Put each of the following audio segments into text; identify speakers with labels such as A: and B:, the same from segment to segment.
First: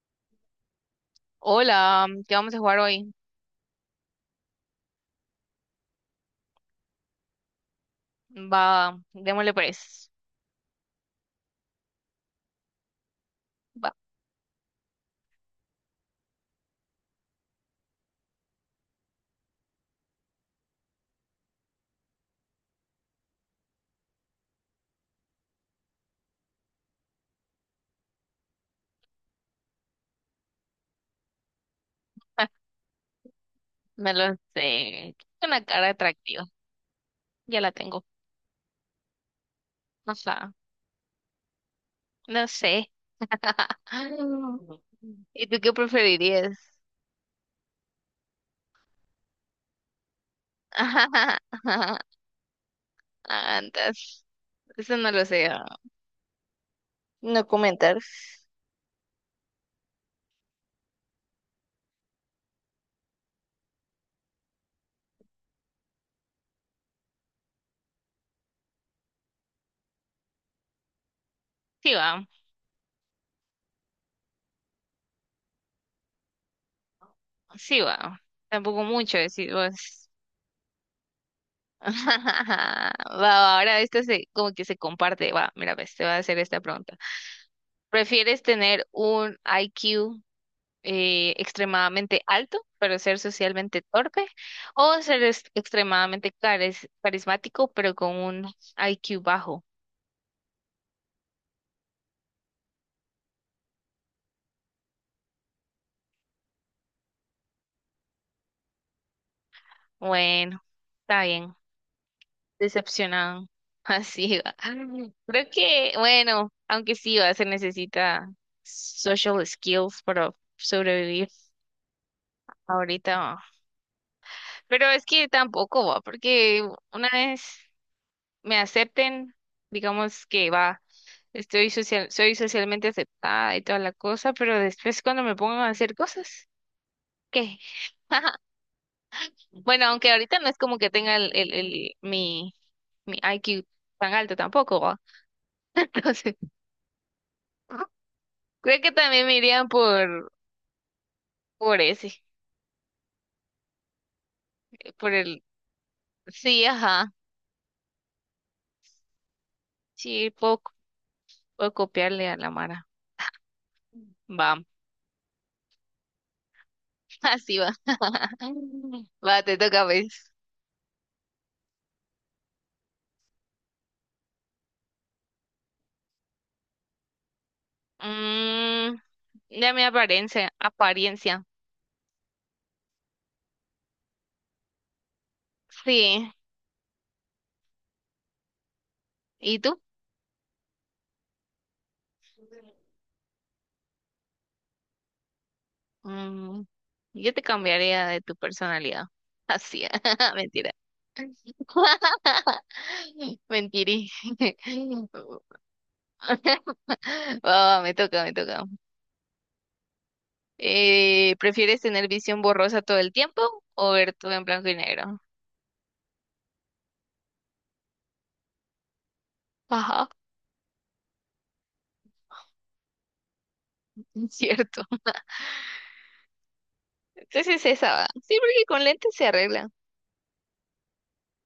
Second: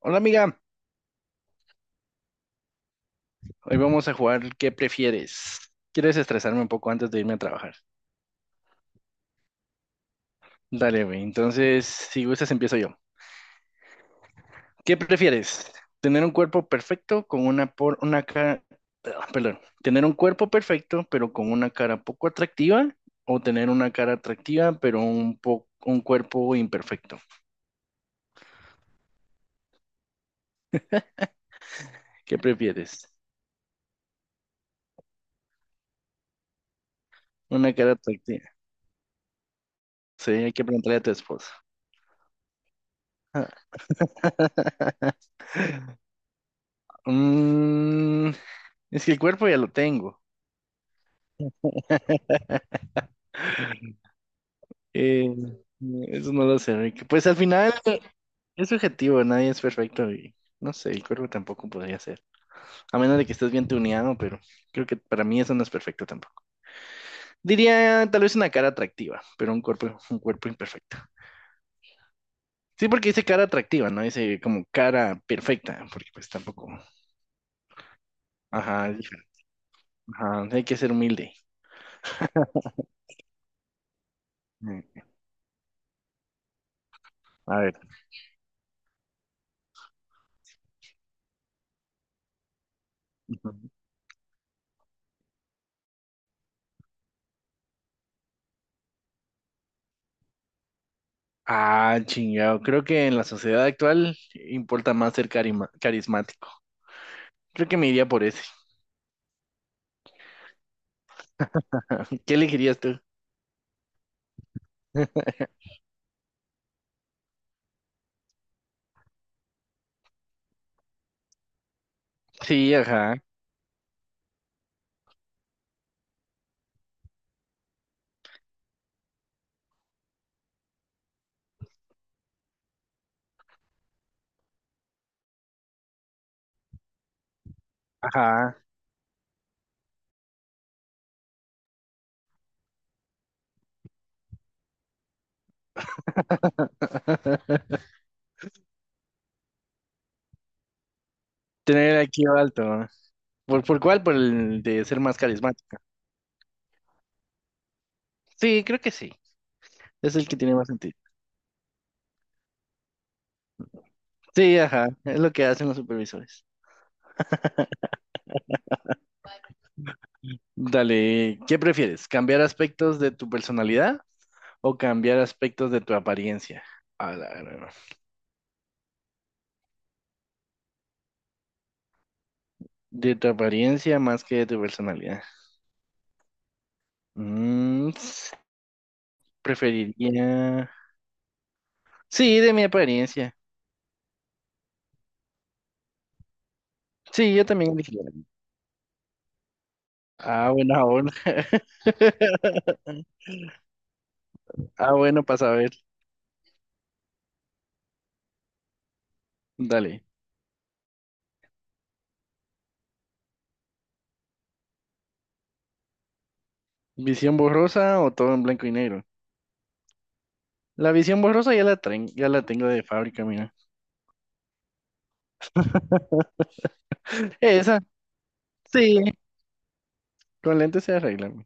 A: Hola, amiga,
B: Hola, ¿qué vamos a jugar hoy?
A: hoy vamos a jugar ¿qué prefieres? Quiero desestresarme un poco antes de irme a trabajar.
B: Va, démosle pues.
A: Dale, güey. Entonces, si gustas, empiezo yo.
B: Va,
A: ¿Qué prefieres? ¿Tener un cuerpo perfecto con una por una cara, ah, perdón, tener un cuerpo perfecto pero con una cara poco atractiva o tener una cara atractiva pero un cuerpo imperfecto? ¿Qué prefieres?
B: me lo sé. Una cara atractiva. Ya la
A: Una cara
B: tengo.
A: atractiva.
B: No sé.
A: Sí, hay que preguntarle a tu esposo.
B: No sé. Ah, ¿y tú qué preferirías?
A: Mm, es que el cuerpo ya lo tengo.
B: Antes. Eso no lo
A: Eh,
B: sé. Ah.
A: eso no lo sé, Rick. Pues al
B: No
A: final
B: comentar.
A: es subjetivo, nadie es perfecto y no sé, el cuerpo tampoco podría ser. A menos de que estés bien tuneado, pero creo que para mí eso no es perfecto tampoco. Diría tal vez una cara atractiva, pero un cuerpo imperfecto.
B: Sí va,
A: Sí, porque dice cara atractiva, no dice como cara perfecta, porque pues tampoco.
B: sí va. Tampoco
A: Ajá, es
B: mucho
A: diferente.
B: decir vos.
A: Ajá, hay que ser humilde.
B: Va, va, ahora esto se, como que se
A: Mm.
B: comparte. Va, mira, pues te voy a hacer esta pregunta.
A: A ver.
B: ¿Prefieres tener un IQ, extremadamente alto, pero ser
A: Ujú.
B: socialmente torpe, o ser extremadamente carismático, pero con un IQ bajo?
A: Ah, chingado. Creo que en la sociedad actual importa más ser carismático. Creo que me iría por ese.
B: Bueno, está bien,
A: ¿Qué elegirías tú?
B: decepcionado. Así va. Creo que, bueno, aunque sí va, se necesita social skills para sobrevivir
A: Sí,
B: ahorita.
A: ajá,
B: Va. Pero es que tampoco va, porque una vez me acepten, digamos que va. Estoy social, soy socialmente aceptada y toda la cosa, pero después cuando me pongan a hacer cosas, ¿qué?
A: ajá.
B: Bueno, aunque ahorita no es como que tenga mi IQ tan alto tampoco, ¿va? Entonces, creo que también me irían por
A: Tener
B: ese,
A: aquí alto. Por cuál? Por el de ser
B: por
A: más
B: el,
A: carismática.
B: sí, ajá,
A: Sí, creo que sí. Es el
B: sí,
A: que tiene
B: puedo,
A: más
B: c-
A: sentido.
B: puedo copiarle a la Mara.
A: Sí,
B: Va,
A: ajá. Es lo que hacen los supervisores.
B: así va. Va, te toca, pues.
A: Dale, ¿qué prefieres? ¿Cambiar aspectos de tu personalidad o cambiar aspectos de tu apariencia? A la gran.
B: Mm, ya mi apariencia, apariencia,
A: De tu apariencia más que de tu personalidad.
B: sí.
A: Mm,
B: ¿Y tú?
A: preferiría. Sí, de mi apariencia.
B: Mm, yo
A: Sí,
B: te
A: yo también elegiría.
B: cambiaría de tu personalidad. Así,
A: Ah,
B: mentira.
A: buena aún.
B: Mentirí.
A: Ah, bueno, para saber.
B: Ah, me toca, me toca.
A: Dale.
B: ¿Prefieres tener visión borrosa todo el tiempo o ver todo en blanco y negro?
A: ¿Visión borrosa o todo en blanco y negro?
B: Ajá,
A: La visión borrosa ya la tengo de fábrica, mira.
B: cierto. Entonces
A: Esa,
B: esa va. Sí, porque con
A: sí.
B: lentes se arregla.
A: Con lentes se arregla, güey.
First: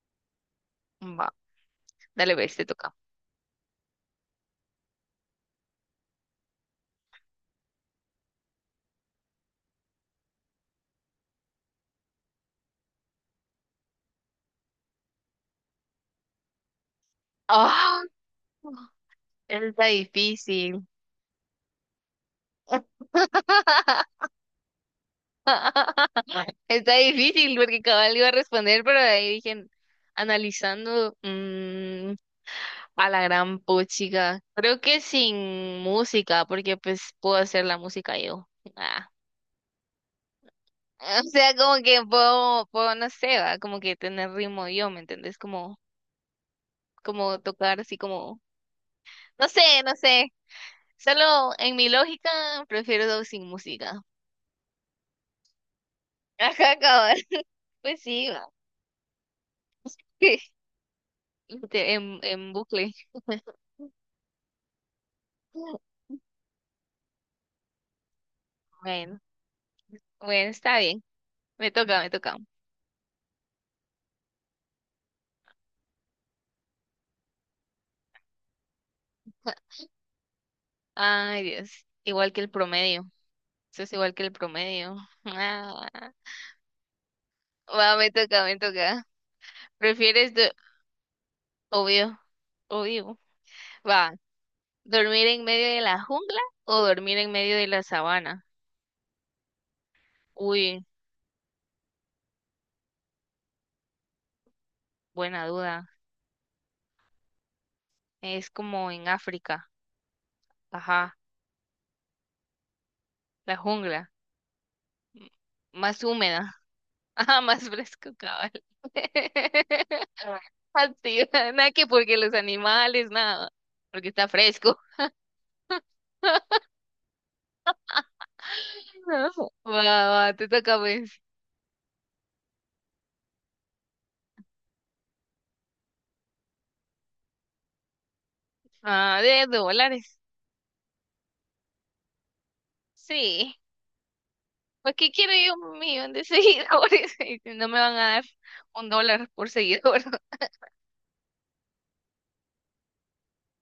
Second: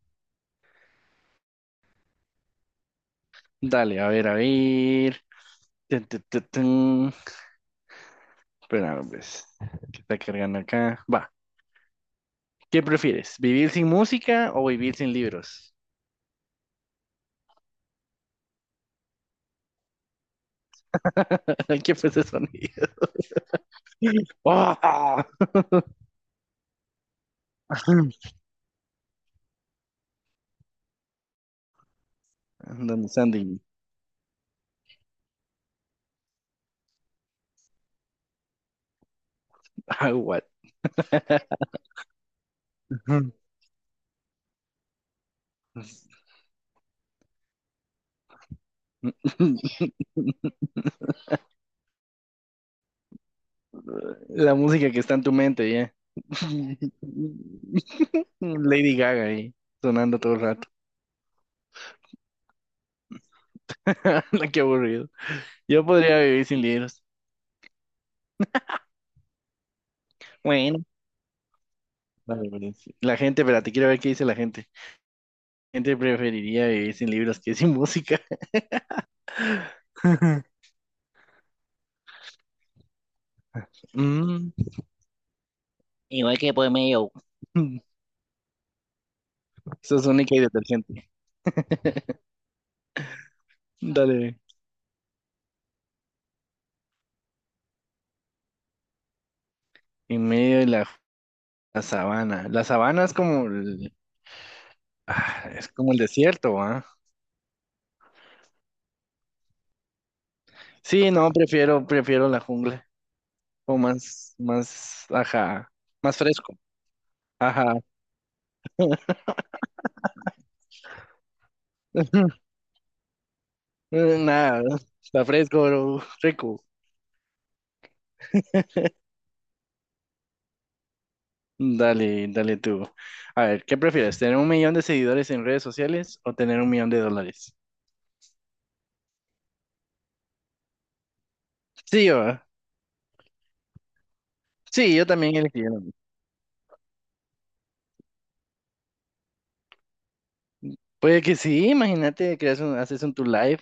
B: Va, dale, ves, te toca.
A: Dale, a ver, a ver. Tun, tun, tun, tun. Espera, pues. ¿Qué está cargando acá? Va. ¿Qué prefieres? ¿Vivir sin música o vivir sin libros?
B: Ah, está difícil.
A: ¿Qué fue ese sonido? ¡Oh!
B: Está difícil porque cabal iba a responder, pero de ahí dije, analizando a
A: Andan
B: la gran
A: Sandy.
B: puchica. Creo que sin música, porque pues puedo hacer la música yo. Ah.
A: Ah, what?
B: O sea, como que puedo, no sé, va, como que tener ritmo yo, ¿me entendés? Como, como tocar así como, no sé, no sé. Solo en mi lógica prefiero sin música.
A: La música que está en tu mente, ya.
B: Ajá, cabal. Pues sí, va.
A: Lady Gaga ahí, sonando todo el rato.
B: En bucle.
A: Qué aburrido. Yo podría vivir sin libros.
B: Bueno, bueno, está
A: Bueno,
B: bien. Me toca, me toca.
A: vale, vale, sí. La gente, espérate, quiero ver qué dice la gente. La gente preferiría vivir sin libros que sin música.
B: Ay, Dios. Igual que el promedio. Eso es igual que el
A: Mm,
B: promedio. Ah.
A: igual que por medio. Mm,
B: Va, me toca, me toca.
A: sos
B: ¿Prefieres,
A: única y detergente.
B: obvio, obvio. Va,
A: Dale.
B: ¿dormir en medio de la jungla o dormir en medio de la sabana?
A: En medio de
B: Uy,
A: la, la sabana. La sabana es como el,
B: buena
A: ah, es
B: duda.
A: como el desierto, ¿ah?
B: Es como en África.
A: Sí,
B: Ajá,
A: no, prefiero la jungla.
B: la
A: O
B: jungla.
A: más, más,
B: M-
A: ajá,
B: Más
A: más
B: húmeda.
A: fresco.
B: Ajá, más
A: Ajá.
B: fresco, cabal. Ah, sí, nada que porque los animales, nada. Porque está fresco.
A: Nada, está fresco, bro, rico.
B: No, va, va, te toca pues.
A: Dale, dale tú. A ver, ¿qué prefieres? ¿Tener un millón de seguidores en redes sociales o tener un millón de dólares?
B: Ah, de dólares.
A: Sí, yo, ah,
B: Sí. Pues
A: sí, yo
B: ¿qué quiero
A: también
B: yo
A: elegiría lo
B: un
A: mismo.
B: millón de seguidores? Y no me van a dar un dólar por seguidor.
A: Puede que sí, imagínate, creas un, haces un tu live.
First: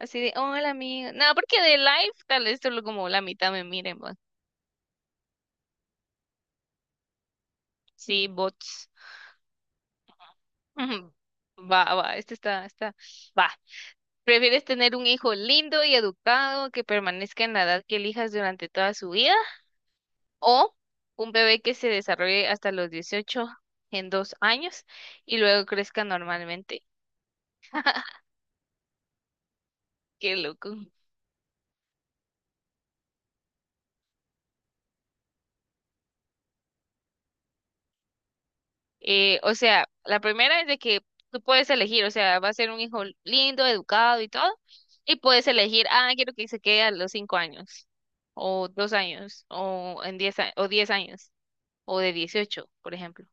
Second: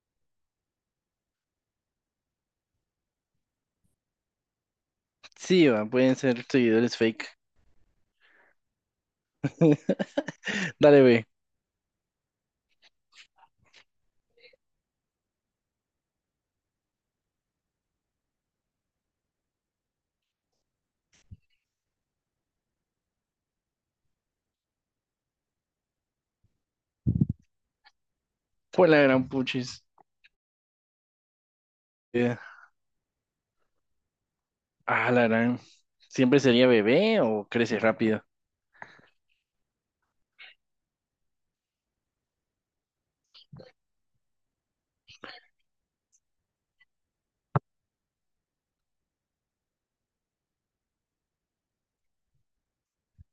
B: Así de, hola amigo. No, porque de live tal vez solo como la mitad me miren, va.
A: Sí, va, pueden ser seguidores fake.
B: Sí, bots.
A: Dale,
B: Ujú.
A: ve.
B: Va, va, este está. Va. ¿Prefieres tener un hijo lindo y educado que permanezca en la edad que elijas durante toda su vida, o un bebé que se desarrolle hasta los 18 en 2 años y luego crezca normalmente?
A: Pues la gran puchis.
B: Qué loco.
A: Eh, Ah, la gran. ¿Siempre sería bebé o crece rápido?
B: O sea, la primera es de que tú puedes elegir, o sea, va a ser un hijo lindo, educado y todo, y puedes elegir, ah, quiero que se quede a los 5 años, o 2 años, o en 10, o 10 años, o de 18 por ejemplo.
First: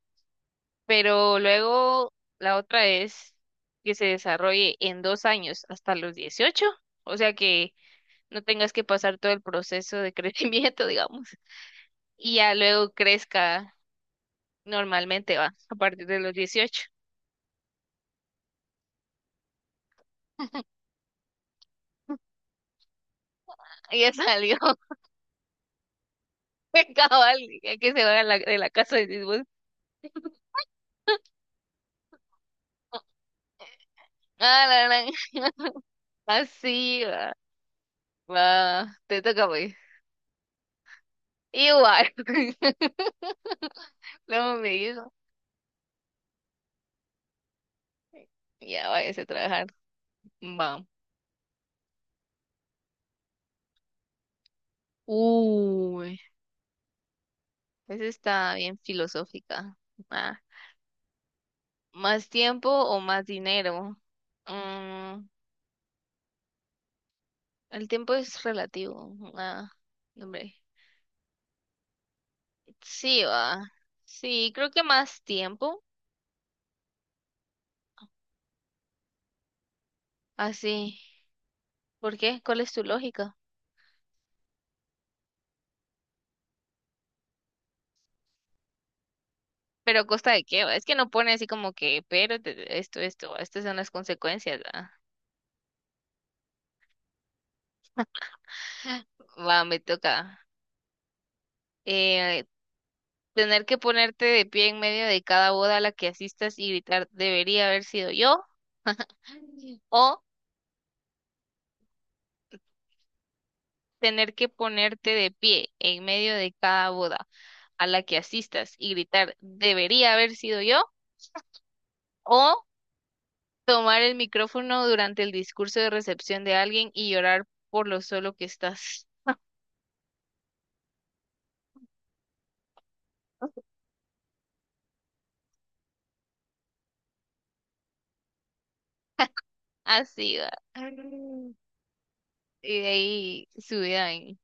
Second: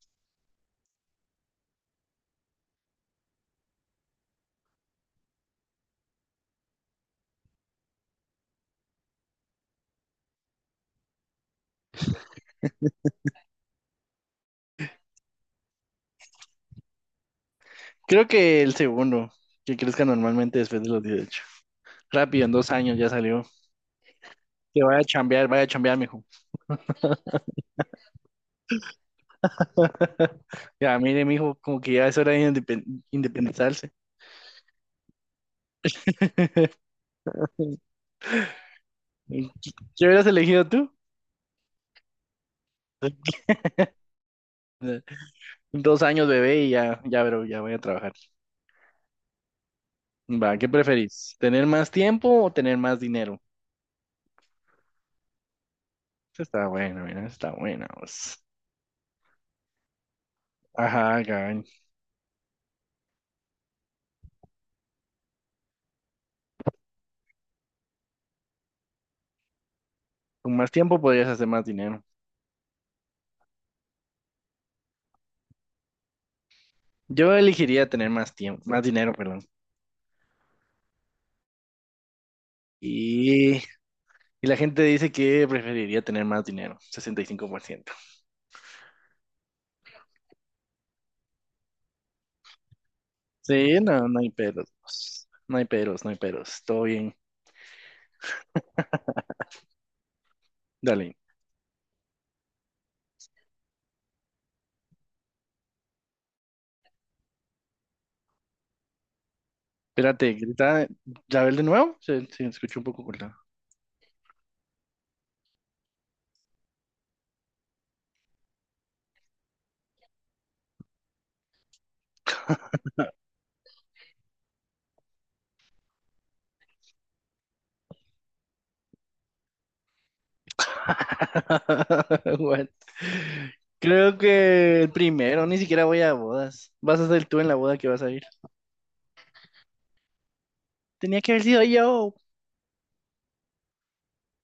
B: Pero luego la otra es que se desarrolle en 2 años hasta los 18, o sea que no tengas que pasar todo el proceso de crecimiento, digamos, y ya luego crezca normalmente, va, a partir de los 18.
A: Creo que el segundo, que crezca normalmente después de los 18. Rápido, en 2 años ya salió.
B: Ya salió,
A: Que vaya a chambear, mijo.
B: el cabal, ya que se va de la casa de sus
A: Ya, mire, mijo, como que ya es hora de independizarse.
B: Ah, la gran.
A: ¿Qué
B: Así va. Va, te toca pues.
A: hubieras elegido tú?
B: Igual. Luego me dijo,
A: Dos años, bebé, y ya, ya, bro, ya voy a trabajar.
B: ya váyase a trabajar.
A: Va, ¿qué
B: Va.
A: preferís? ¿Tener más tiempo o tener más dinero?
B: Uy,
A: Esa está bueno, mira, esa está buena,
B: esa
A: vos.
B: está bien filosófica. Ah,
A: Ajá, cabrón.
B: ¿más tiempo o más dinero? Mm, el tiempo es relativo. Ah, hombre.
A: Con más tiempo podrías hacer más dinero.
B: Sí, va. Sí, creo que más tiempo.
A: Yo elegiría tener más tiempo, más dinero, perdón.
B: Así. ¿Por qué? ¿Cuál es tu lógica?
A: Y la gente dice que preferiría tener más dinero, 65%.
B: ¿Pero a costa de qué, va? Es que no pone así como que, pero esto, va, estas son
A: Sí,
B: las
A: no, no hay
B: consecuencias.
A: peros,
B: Va,
A: pues. No hay peros, no hay peros. Todo bien.
B: Va, me toca.
A: Dale.
B: Eh, tener que ponerte de pie en medio de cada boda a la que asistas y gritar, debería haber sido yo. O
A: Espérate, grita. ¿La ves de nuevo? Se escuchó un poco cortado.
B: tener que ponerte de pie en medio de cada boda a la que asistas y gritar, debería haber sido yo, o tomar el micrófono durante el discurso de recepción de alguien y llorar por lo solo que estás.
A: What? Creo que el primero, ni siquiera voy a bodas. Vas a ser tú en la boda que vas a ir.
B: Así va.
A: Tenía que haber sido yo.
B: Y de ahí subida en,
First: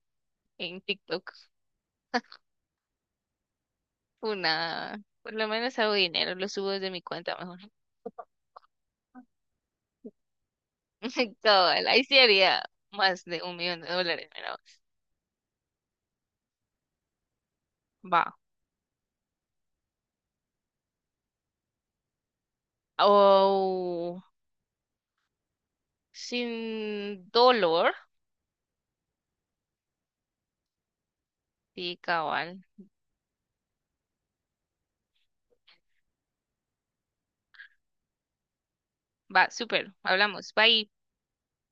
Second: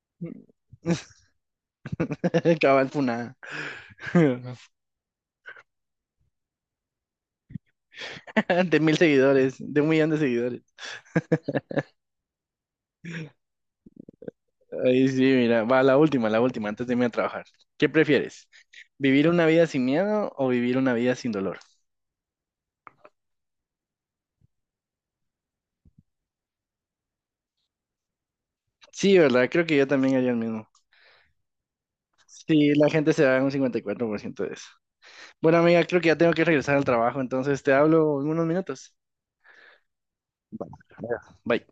B: en TikTok
A: Cabal funada.
B: una, por lo menos hago dinero, lo subo desde mi cuenta mejor.
A: De 1000 seguidores, de un millón de seguidores.
B: Cabal, ahí sí haría más de 1 millón de dólares, pero
A: Ahí sí, mira, va la última, antes de irme a trabajar. ¿Qué
B: va.
A: prefieres? ¿Vivir una vida sin miedo o vivir una vida sin dolor?
B: O sin dolor.
A: Sí, ¿verdad? Creo que yo también haría el mismo.
B: Sí, cabal.
A: Sí, la gente se da un 54% de eso. Bueno, amiga, creo que ya tengo que regresar al trabajo, entonces te hablo en unos minutos.
B: Va, súper. Hablamos. Bye.
A: Ya. Bye.